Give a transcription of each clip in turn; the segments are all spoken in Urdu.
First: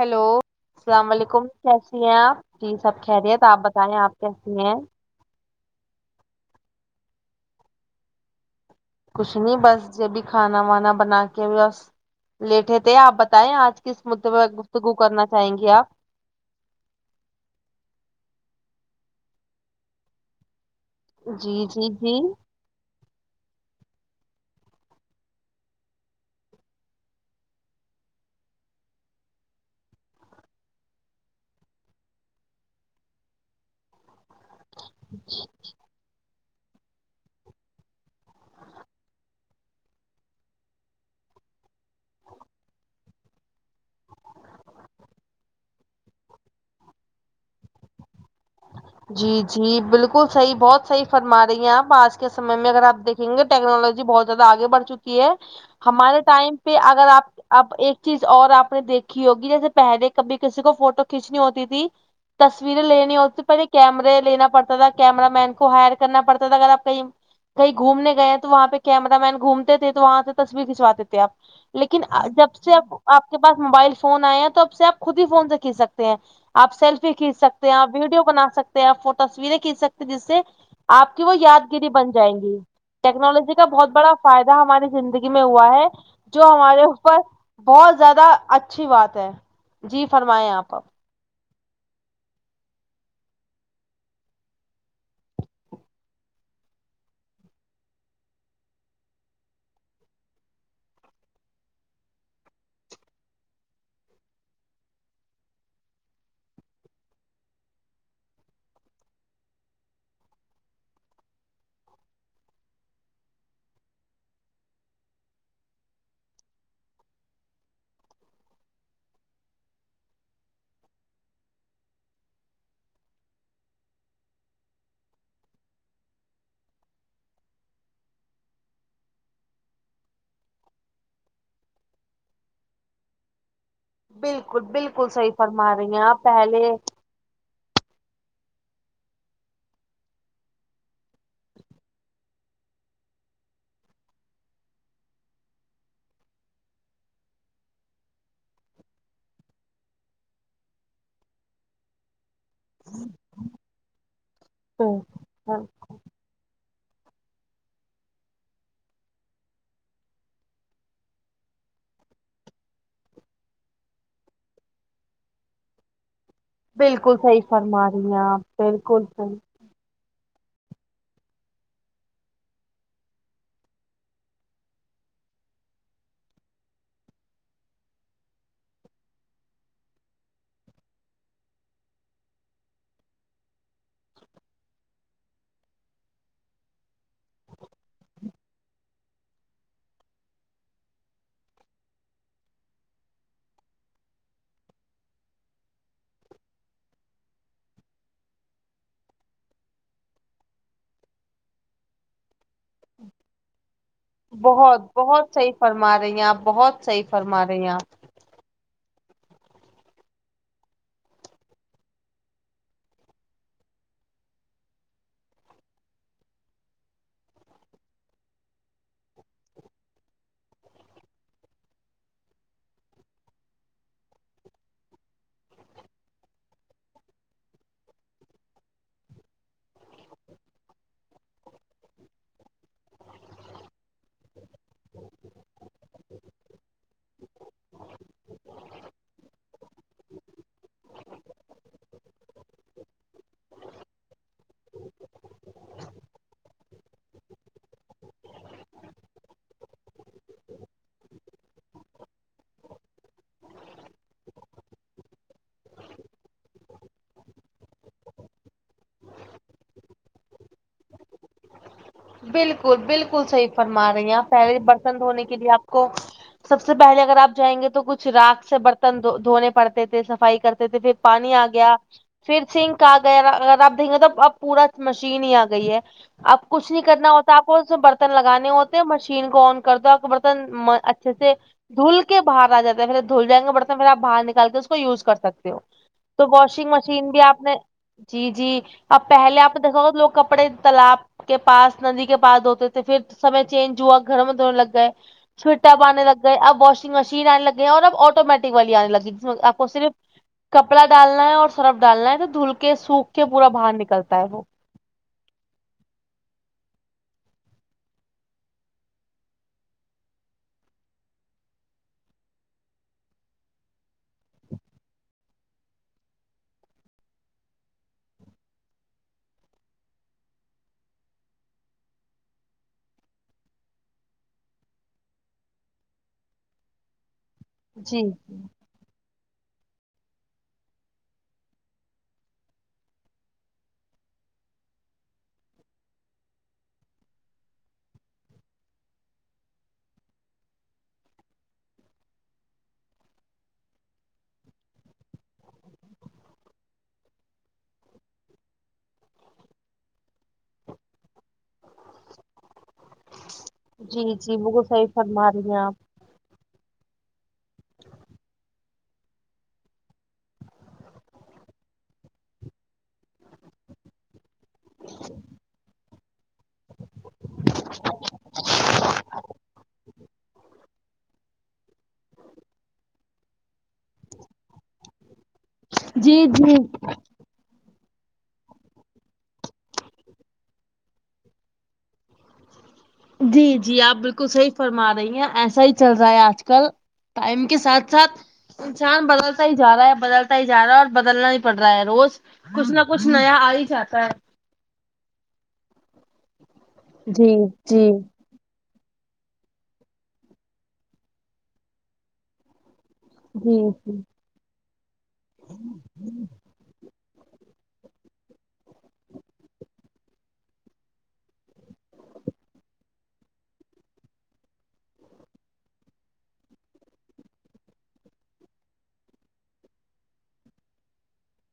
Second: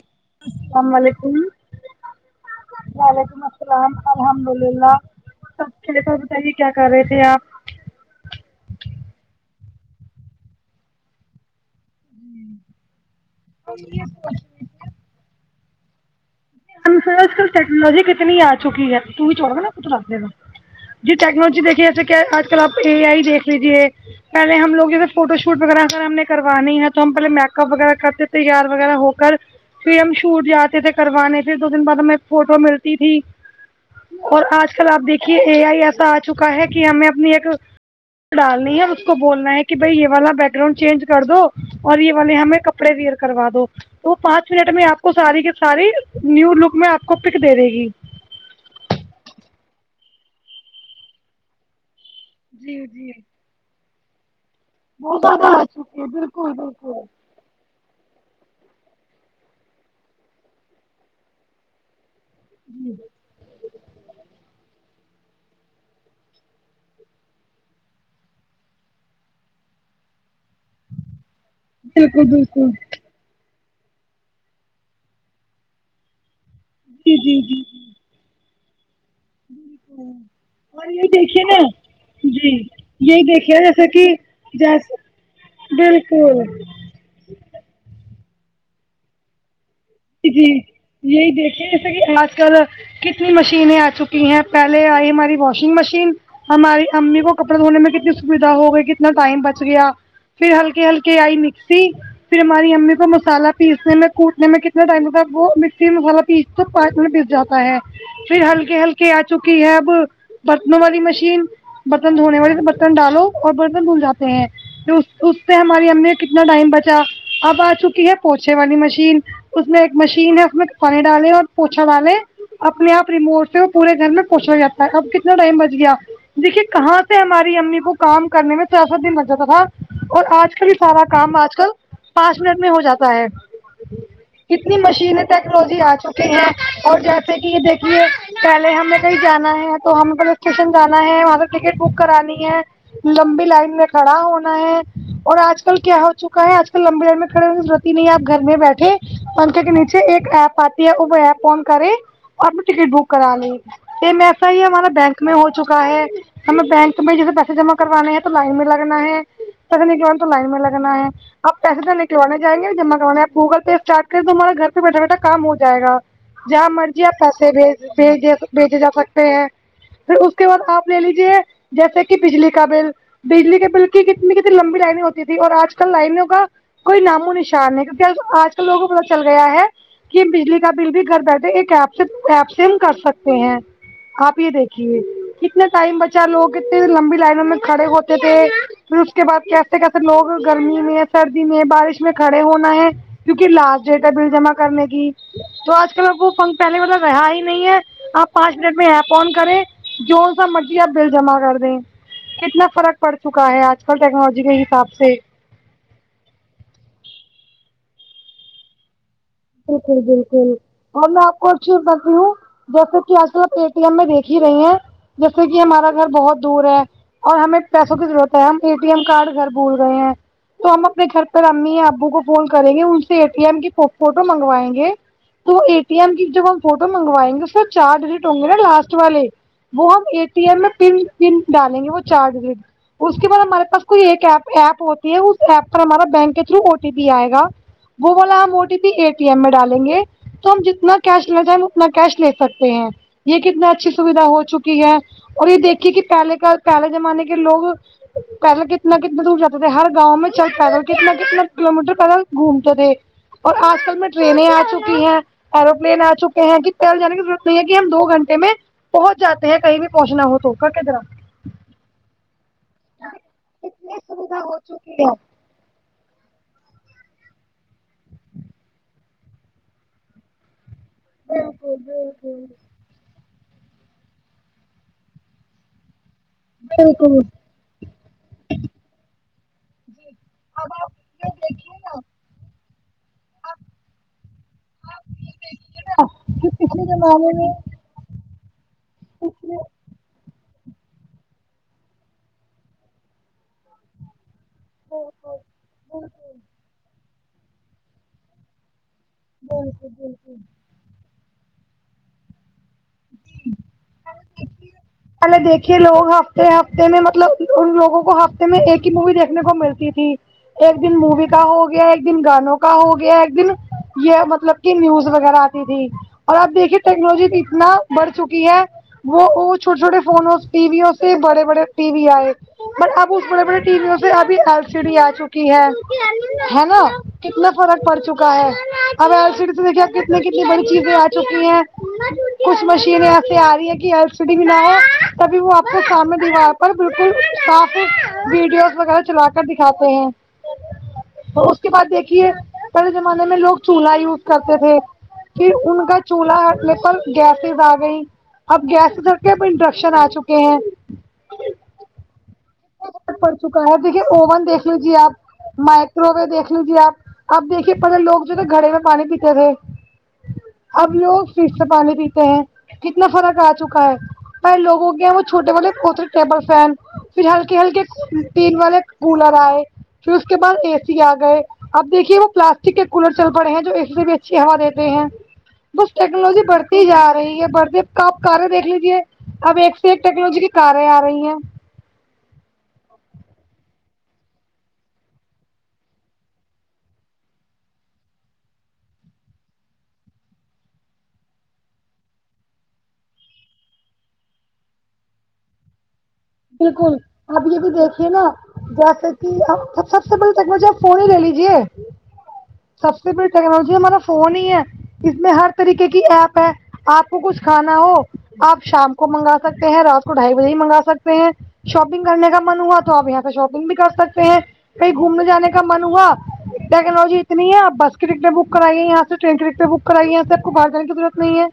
ہیلو السلام و علیکم کیسی ہیں آپ جی سب وعلیکم خیریت آپ السلام بتائیں آپ الحمد کیسی ہیں اللہ سب خریت تو ہی بتائیے کیا کر رہے تھے آپ کچھ نہیں بس جبھی کھانا وانا بنا کے بس لیٹے تھے آپ بتیں آج کس مدے پہ گفتگو کرنا چاہیں گے آپ آج کل ٹیکنالوج کتنی آ چکی ہے تو ہی چوڑا نا کتھ رکھ دینا جی ٹیکنالوجی جی دیکھیے جسے کہ جی آج کل آپ اے آئی دیکھ لیجیے پہلے ہم لوگوں فوٹو شوٹ وغیرہ اگر ہم نے کروانی ہے تو ہم پہلے میک اپ وغیرہ کرتے تیار وغیرہ ہو کر پھر ہم شوٹ جاتے تھے کروانے پھر دو دن بعد ہمیں فوٹو ملتی تھی اور آج کل آپ دیکھیے اے آئی ایسا آج چکا ہے کہ ہمیں اپنی ایک ڈالنی ہے اس کو بولنا ہے کہ بھائی یہ والا بیک گراؤنڈ چینج کر دو اور یہ والے ہمیں ک کپڑے ویئر کروا دو تو پانچ منٹ میں آپ کو ساری کے ساری نیو لوک میں آپ کو پک دے دے گی جی جی بالکل صحیح بہت صحیح فرما رہی ہیں آپ آج کے سمے میں اگر جی آپ جی دیکھیں گے تو ٹیکنالوجی بہت زیادہ آگے بڑھ بہت چکی ہے زیادہ آ چکے ہمارے بالکل ٹائم پہ بالکل اگر آپ اب ایک چیز اور آپ نے دیکھی ہوگی جیسے پہلے کبھی کسی کو فوٹو کھینچنی ہوتی تھی تصویریں لینی ہو سب سے پہلے کیمرے لینا پڑتا تھا کیمرہ مین کو ہائر کرنا پڑتا تھا اگر آپ کہیں کہیں گھومنے گئے تو وہاں پہ کیمر مین گھومتے تھے تو وہاں سے تصویر کھنچواتے تھے آپ لیکن بالکل جب بالکل سے اب آپ کے پاس موبائل فون آئے ہیں تو اب سے آپ خود ہی فون سے کھسکتے ہیں آپ سلفی جی کھینچ جی جی سکتے ہیں آپ جی ویڈیو بنا سکتے ہیں سے آپ وہ تصویریں کھینچ سکتے ہیں جس سے اور یہی آپ کی وہ دیکھیے نا یادگیری بن جائیں جی گی یہی ٹیکنالوجی دیکھیے کا جیسے بہت کہ بڑا فائدہ ہماری جیسے زندگی میں ہوا ہے بالکل جو ہمارے اوپر بہت زیادہ اچھی بات ہے جی فرمائائے آپ اب یہی دیکھیے جیسا کہ آج کل کتنی مشینیں آ چکی ہیں پہلے آئی ہماری واشنگ مشین ہماری امی کو کپڑے دھونے میں کتنی سویدھا ہو گئی کتنا ٹائم بچ گیا پھر ہلکے ہلکے آئی مکسی پھر ہماری امی کو مسالہ پیسنے میں کوٹنے میں ک یہ ٹائم پر وہ مکسی مئی وہ مسالہ پیس تو پانچ منٹ پیس جاتا ہے پھر ہلکے ہلکے آ چکی ہے اب برتنوں والی مشین برتن دھونے والی تو برتن ڈالو اور برتن دھل جاتے ہیں پھر اس سے ہماری ہم نے کتنا ٹائم بچا اب آ چکی ہے پوچھے والی مشین اس میں ایک مشین ہے اس میں پانی ڈالے اور پوچھا والالے اپنے آپ ریموٹ سے وہ پورے گھر میں پوچھا لگتا ہے اب کتنا ٹائم بچ گیا دیکھیے کہاں سے ہماری امی کو کام کرنے میں چاہا دن لگ جاتا تھا اور آج کل یہ سارا کام آج کل پانچ منٹ میں ہو جاتا ہے بالکل کتنی بالکل مشینیں صحیح فرما ٹیکنالوجی رہی آ آپ چکی ہیں پہلے اور جیسے کہ دیکھیے پہلے ہمیں کہیں جانا ہے تو ہم پہلے اسٹیشن جانا ہے وہاں سے ٹکٹ بک کرانی ہے لمبی لائن میں کھڑا ہونا ہے اور آج کل کیا ہو چکا ہے آج کل لمبی لائن میں کھڑے ہو جاؤ کی نہیں آپ گھر میں بیٹھے پنکھے کے نیچے ایک ایپ آتی ہے ا ور وه ایپ آن کرے اپ نے ٹکٹ بک کرانی ایم ایس ائی والا بینک میں ہو چکا ہے ہمیں بینک میں جیسے پیسے جمع کروانے ہیں تو لائن میں لگنا ہے چک لے جاؤں تو لائن میں لگنا ہے اپ پیسے تو لے کے وانا جائیں گے جمع کروانے گوگل پہ چیٹ کر تمہارا گھر پہ بیٹھے بیٹھے کام ہو جائے جہاں مرضی بالکل آپ صحیح پیسے بھیج فرما رہی ہیں بھیجے آپ بھیجے جا بالکل سکتے صحیح ہیں پھر اس کے بعد آپ لے لیجیے جیسے کہ بجلی کا بل بجلی کے بل کی کتنی کتنی لمبی لائنیں ہوتی اور آج کل لائنوں کا کوئی نام و نشان نہیں کیونکہ اج کل لوگوں کو پتہ چل گیا ہے کہ بجلی کا بل بھی گھر بیٹھے ایک ایپ سے ایپ سے ہم کر سکتے ہیں آپ یہ دیکھیے کتنا ٹائم بچا لوگ اتنے لمبی لائنوں میں کھڑے ہوتے تھے پھر اس کے بعد کیسے کیسے لوگ گرمی میں سردی میں بارش میں کھڑے ہونا ہے کیونکہ لاسٹ ڈیٹ ہے بل جمع کرنے کی تو آج کل کو پنکھ پہلے والطا رہا ہی نہیں ہے آپ پانچ منٹ میں ایپ آن کریں جوور سا مرجیا بل جمع کر دیں کتنا فرق پڑ چکا ہے آج کل ٹیکنالوجی کے بہت حساب سے بہت صحیح فرما رہی آپ بہت صحیح فرما رہی ہیں بالکل بالکل اور میں آپ کو اچ چیز بتاتی ہوں جیسے کہ آج کل آپ اے ٹی ایم میں دیکھ ہی رہی ہیں جیسے کہ ہمارا گھر بہت دور ہے اور ہمیں پیسوں کی ضرورت ہے ہم اے ٹی ایم کارڈ گھر بول رہے ہیں تو ہم اپنے گھر پر امی یا ابو کو فون کریں گے ان سے اے ٹی ایم کی فوٹو منگوائیں گے تو اے ٹی ایم کی جب ہم فوٹو منگوائیں گے سر چار ڈیلیٹ ہوں گے نا صرف لاسٹ والے وہ ہم اے ٹی ایم میں پ پن ڈالیں گے وہ چارج اس کے بعد ہمارے پاس کوئی ایک ایپ ہوتی ہے اس ایپ پر ہمارا بینک کے تھرو او ٹی پی آئے گا وہ بولا ہم O T P A T M میں ڈالیں گے تو ہم جتنا کیش لے جائیں اتنا کیش لے سکتے ہیں یہ کتنا اچھی سویدھا ہو چکی ہے اور یہ دیکھیے کہ پہلے کا پہلے زمانے کے لوگ پیدل کتنا کتنا دور جاتے تھے ہر گاؤں میں چل پیدل کتنا کتنا کلو میٹر پیدل گھومتے تھے اور آج کل میں ٹرینیں آ چکی ہیں ایروپلین آ چکے ہیں کہ پہل جانے کی ضرورت نہیں ہے کہ ہم دو گھنٹے میں پہنچ جاتے ہیں کہیں بھی پہنچنا ہو تو کا کدرا بالکل بالکل صحیح فرما رہی ہیں آپ پہلے برتن دھونے کے لیے آپ کو سب سے پہلے اگر آپ جائیں گے تو کچھ راکھ سے برتن دھونے پڑتے تھے صفائی کرتے تھے پھر پانی آ گیا پھر آ گیا اگر آپ دیکھ گے تو اب پورا مشین ہی آ گئی ہے اب کچھ نہیں کرنا ہوتا آپ کونسا برتن لگانے ہوتے ہیں مشین کو آن کر دو برتن اچھے سے دھول کے باہر آ جاتا ہے پھر دھول جائیں گے برتن پھر آپ باہر نکال کے اس کو یوز کر سکتے ہو تو واشنگ مشین بھی آپ نے جی جی اپ پہلے آپ نے دیکھا ہوگا لوگ کپڑے تالاب کے پاس ندی کے پاس دھوتے تھے پھر سمے چینج ہوا گھر میں دھونے لگ گئے سویٹر باننے لگ گئے اب واشنگ مشین آنے لگے ہیں اور اب آٹومیٹک والی آنے لگی جس میں آپ کو صرف ک کپڑا ڈالنا ہے اورصرف ڈالنا ہے تو دھل کے سوکھ کے پورا باہر نکلتا ہے وہ پہلے دیکھیے لوگ ہفتے ہفتے میں مطلب ان لوگوں کو ہفتے میں ایک ہی موی دیکھنے کو ملتی تھی ایک دن موی کا ہو گیا ایک دن گانوں کا ہو گیا ایک دن یہ مطلب ک نیوز وغیرہ آتی تھی اور آپ دیکھیے ٹیکنالوجی اتنا آگے بڑھ چکی ہے وہ چھوٹے چھوٹے فونوں ٹیویو سے بڑے بڑے ٹی وی آئے اب اس بڑے بڑے ٹی ویوں سے ابھی ایل سی ڈی آ چکی ہے ہے نا کتنا فرق پڑ جی چکا ہے ہم ایل سی ڈی سے دیکھے کتنی کتنی بڑی چیزیں آ چکی ہیں کچھ مشینیں ایسے آ رہی ہے کہ تبھی وہ آپ کو سامنے دیوار پر بالکل صاف ویڈیوز وغیرہ چلا کے کر دکھاتے ہیں اس کے بعد دیکھیے پہلے زمانے میں لوگ چولہا یوز کرتے تھے پھر ان کا چولہانے پر گیسز آ گئی اب گیسز ہٹ اب انٹرکشن آ چکے ہیں پڑ چکا ہے اب دیکھیے جی جی اوون بالکل دیکھ صحیح لیجیے فرما رہی ہیں آپ مائیک روگا دیکھ لیجے آپ اب دیکھیے پہلے لوگ جو نا گڑے میں پانی پیتے تھے اب لوگ فریج سے پانی پیتے ہیں کتنا فرق آ چکا ہے پہلے لوگو کے یہاں وہ چھوٹے والے کرسی ٹیبل فین پھر ہلکے ہلکے ٹین والے کولر آئے پھر اس کے بعد اے سی آ گئے اب دیکھیے وہ پلاسٹک کے کولر چل پڑے ہیں جو اے سی سے بھی اچھی ہوا دیتے ہیں بس جی جی ٹیکنالوجی بڑھتی جا رہی ہے بڑھتی تو آپ کارے دیکھ لیجے اب ایک سے ایک ٹیکنالوجی کی کاریں آ رہی ہیں جی جی آپ بالکل صحیح فرما رہی ہیں ایسا ہی چل رہا ہے آج کل ٹائم کے ساتھ ساتھ انسان بدلتا ہی جا رہا ہے بدلتا ہی جا رہا ہے اور بدلنا ہی پڑ رہا ہے روز کچھ نہ کچھ نیا آ ہی جاتا ہے بالکل جی آپ یہ بھی جی دیکھیے نا جیسے کی اب سب سے پہلے ٹیکنالوجی فون ہی لے لیجیے سب سے بڑی جی ٹیکنالوجی جی ہمارا فون ہی ہے اس میں ہر طریقے کی ایپ ہے آپ کچھ کھانا ہو آپ شام کو منگا سکتے ہیں رات کو ڈھائی بجے بھی منگا سکتے ہیں شاپنگ کرنے کا من ہوا تو آپ یہاں سے شاپنگ بھی کر سکتے ہیں کہی گھومنے جانے کا من ہوا ٹیکنالوجی اتنی ہے آپ بس کی ٹکٹیں بک کرائیے یہاں سے ٹرین کی ٹکٹیں بک کرائیے یہاں سے آپ کو باہر جانے کی ضرورت نہیں ہے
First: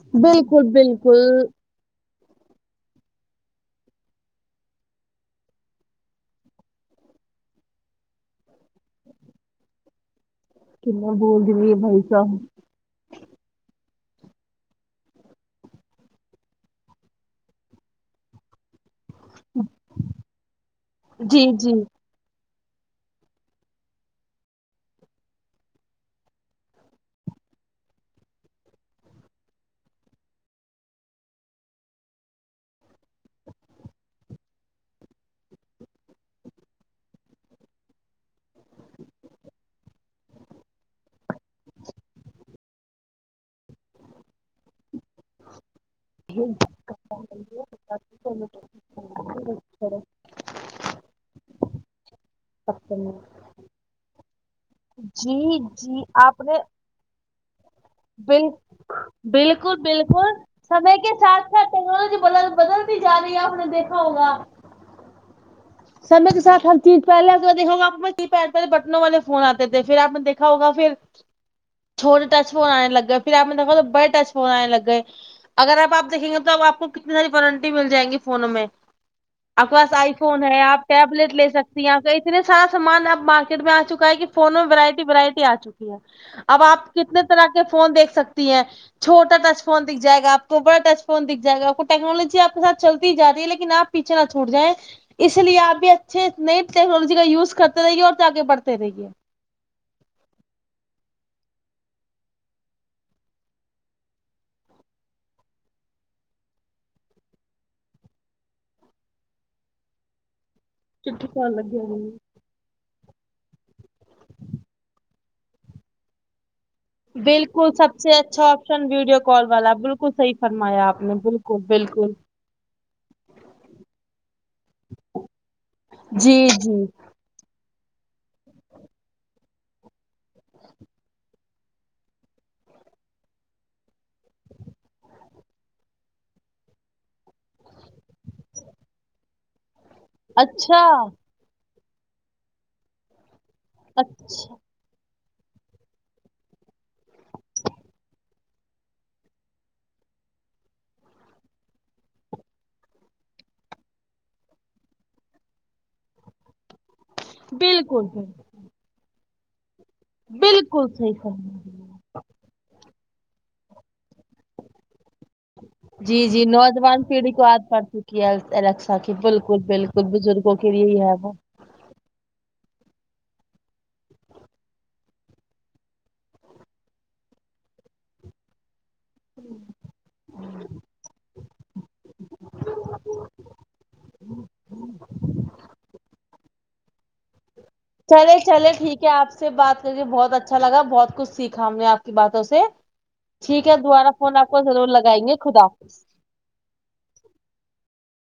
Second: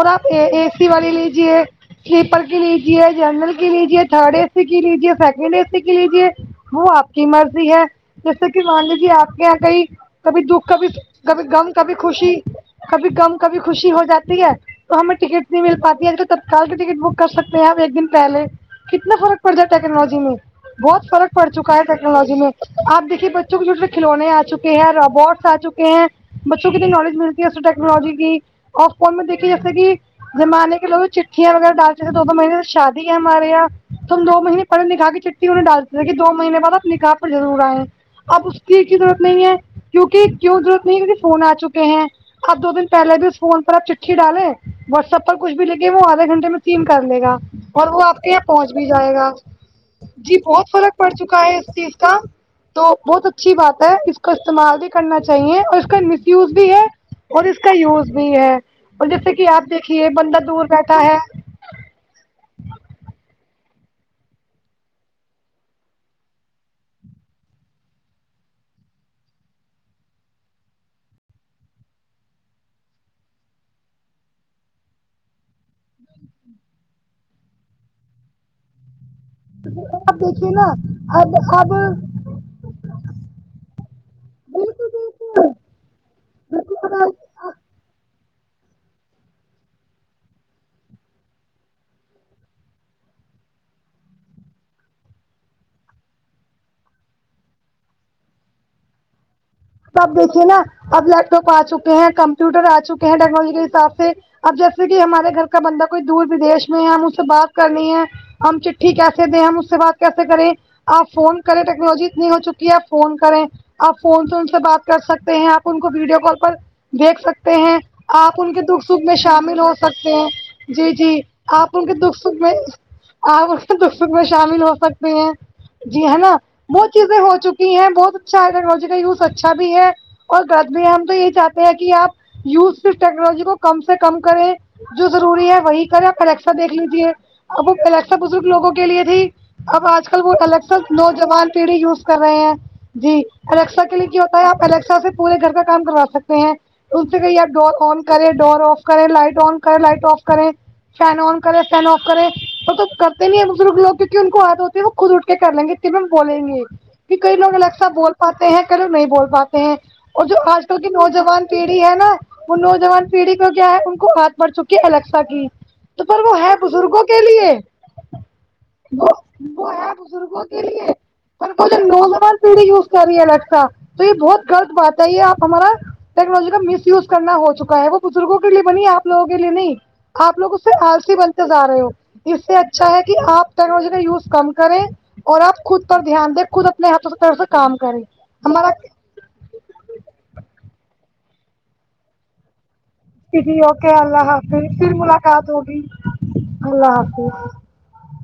اور آپ اے بالکل سی والی بالکل لیجیے سلیپر کی لیجیے جنرل کی کی لیجیے تھرڈ اے سی کی لیجیے سیکنڈ اے سی کی لیجیے وہ آپ کی مرضی ہے جیسے کہ مان لیجیے آپ کے یہاں کئی کبھی دکھ کبھی کتنا بول کبھی رہی غم ہے کبھی بھائی خوشی صاحب کبھی غم کبھی خوشی ہو جاتی ہے تو ہمیں ٹکٹ نہیں مل پاتی ہے تو تتکال کے ٹکٹ بک کر سکتے ہیں ہم ایک دن پہلے کتنا فرق پڑ جاتا ٹیکنالوجی میں بہت فرق جی پڑ جی چکا ہے ٹیکنالوجی میں آپ دیکھیے بچوں کے جو صرف کھلونے آ چکے ہیں روبوٹس آ چکے ہیں بچوں کتنی نالج ملتی ہے اس ٹیکنالوجی کی آف فون میں دیکھیے جیسے کہ زمانے کے لوگ چٹیا وغیرہ ڈال چتے دو مہینے سے شادی ہے ہم ارےیا تو ہم دو مہینے پہلے نکھا کے چٹی انہیں ڈالتے تھے کہ دو مہینے بعد آپ نکاح پر ضرور آئے اب اس کی کی ضرورت نہیں ہے کیونکہ کیوں ضرورت نہیں فون آ چکے ہیں اب دو دن پہلے بھی اس فون پر آپ چ ڈالیں واٹسپ پر کچھ بھی لے کے وہ آدھے گھنٹے میں ٹیم کر لے گا اور وہ آپ کے لئے پہنچ بھی جائے گا جی بہت فرق پڑ چکا ہے اس چیز کا تو بہت اچھی بات ہے اس کو استعمال بھی کرنا چاہیے جی اور اس کا جی مس آپ یوز نے بھی ہے اور اس کا یوز بھی بل ہے اور جیسے کہ آپ دیکھیے بندہ دور بیٹھا ہے ا ٹیکنالوجی بد بدلتی جا رہی ہے آپ نے دیکھا ہوگا [inaudible] سر میں تو ساتھ ہر چیز پہلے آپنے دیکھا ہوگا بٹنوں والے فون آتے تھے پھر آپ نے دیکھا ہوگا پھر [inaudible] چھوٹے ٹچ فون آنے لگے پھر آپ نے دیکھا بڑے ٹچ فون آنے لگے اگر آپ دیکھیں گے تو اب آپکو کتنی ساری وارنٹی مل جائے گی فونوں میں آپ کے پاس آئی فون ہے آپ ٹیبلیٹ لے سکتی ہیں آ اتنے سارا سامان اب مارکیٹ میں آ چکا ہے کہ فونوں میں ورائٹی وورائٹی آ چکی ہے اب آپ کتنے طرح کے فون دیکھ سکتی ہیں چھوٹا ٹچ فون دکھ جائے گا آپ کو بڑا ٹچ فون دکھ جائے گا آپ کو ٹیکنالوجی آپ کے ساتھ چلتی ہی جا رہی ہے لیکن آپ پیچھا چھوٹ جائے اس لیے آپ بھی اچھے نئی ٹیکنالوجی کا یوز کرتے رہیے اور آگے بڑھتے رہیے سب دیکھیے نا اب لیپٹاپ آ چکے ہیں کمپیوٹر آ چکے ہیں ٹیکنالوجی کے حساب سے اب جیسے کہ ہمارے گھر کا بندہ کوئی دور ودیش میں ہے ہم اس سے بات کرنی ہے ہم چٹھی کیسے دیں ہم اس کے بات کیسے کریں آپ چٹھی فون کال کریں لگی ٹیکنالوجی ہوئی اتنی ہو چکی ہے آپ فون کریں آپ فون تو سے بات کر سکتے ہیں آپ ان کو ویڈیو کال پر دیکھ سکتے بالکل ہیں سب سے آپ اچھا ان کے دکھ آپشن سکھ میں ویڈیو کال شامل ہو والا بالکل سکتے ہیں صحیح فرمایا جی آپ نے جی بالکل آپ ان کے بالکل دکھ سکھ میں آپ ان کے دکھ سکھ میں شامل ہو سکتے ہیں جی ہے نا وہ چیزیں ہو چک تی ہیں بہت اچھا ہے ٹیکنالوجی کا یو ز اچھا بھی ہے اور گد بھی ہم تو یہ ہی چاہتے ہیں کہ آپ یوز صرف ٹیکنالوجی کو کم سے کم کریں جو ضروری ہے وہی کریں پر یکشا دیکھ لیجیے اب وہ الیکسا بزرگ لوگوں کے لیے تھی اب آج کل وہ الیکسا اچھا نوجوان پیڑھی یوز کر رہے ہیں جی الیکسا کے لیے کیا ہو اچھا الیکسا سے پورے گھر کا کام کروا سکتے ہیں ان سے کہئے آپ ڈور آن کریں ڈور آف کریں لائٹ آن کریں لائٹ آف کریں فین آن کرے فین آف کرے تو تو کرتے نہیں ہے بزرگ لوگ کیو نکہ ان کو عادت ہوتی ہے وہ خود اٹھ کے کر لیں گے کہ ہمیں ہم بولیں گے کہ کئی لوگ الیکسا بالکل بول پاتے بالکل ہیں کئی لوگ نہیں بول پاتے ہیں اور جو آج کل بالکل کے صحیح نوجوان کے فرمایا کی ہے نا وہ نوجوان پیڑھی کو کیا ہے ان کو عادت پڑچکی ہے الیکسا کی تو جی پر وہ جی ہے بزرگوں نوجوان کے پیڑھی کو لیے عادت پڑھ چکی ہے الیکسا کی وہ بالکل بالکل کچھ بزرگوں کے لیے ہی ہے وہ تو نوجوان پیڑھی یوز کر رہی ہے الیکسا تو یہ بہت غلط بات ہے یہ آپ ہمارا ٹیکنالوجی کا مس یوز کرنا ہو چکا ہے وہ بزرگوں کے لیے بنی ہے آپ لوگوں کے لیے نہیں آپ لوگ اس سے آلسی بنتے جا رہے ہو اس سے اچھا ہے کہ آپ ٹیکنالوجی کا یوز کم کریں اور آپ خود پر دھیان دیں خود اپنے ہاتھوں سے پیروں سے کام کریں چلیں ہمارا چلیں ٹھیک ہے آپ سے بات کر کے بہت اچھا لگا بہت کچھ سیکھا ہم نے آپ کی باتوں سے جی جی ٹھیک ہے اوکے دوبارہ اللہ فون آپ کو حافظ ضرور پھر لگائیں گے ملاقات خدا ہوگی حافظ اللہ حافظ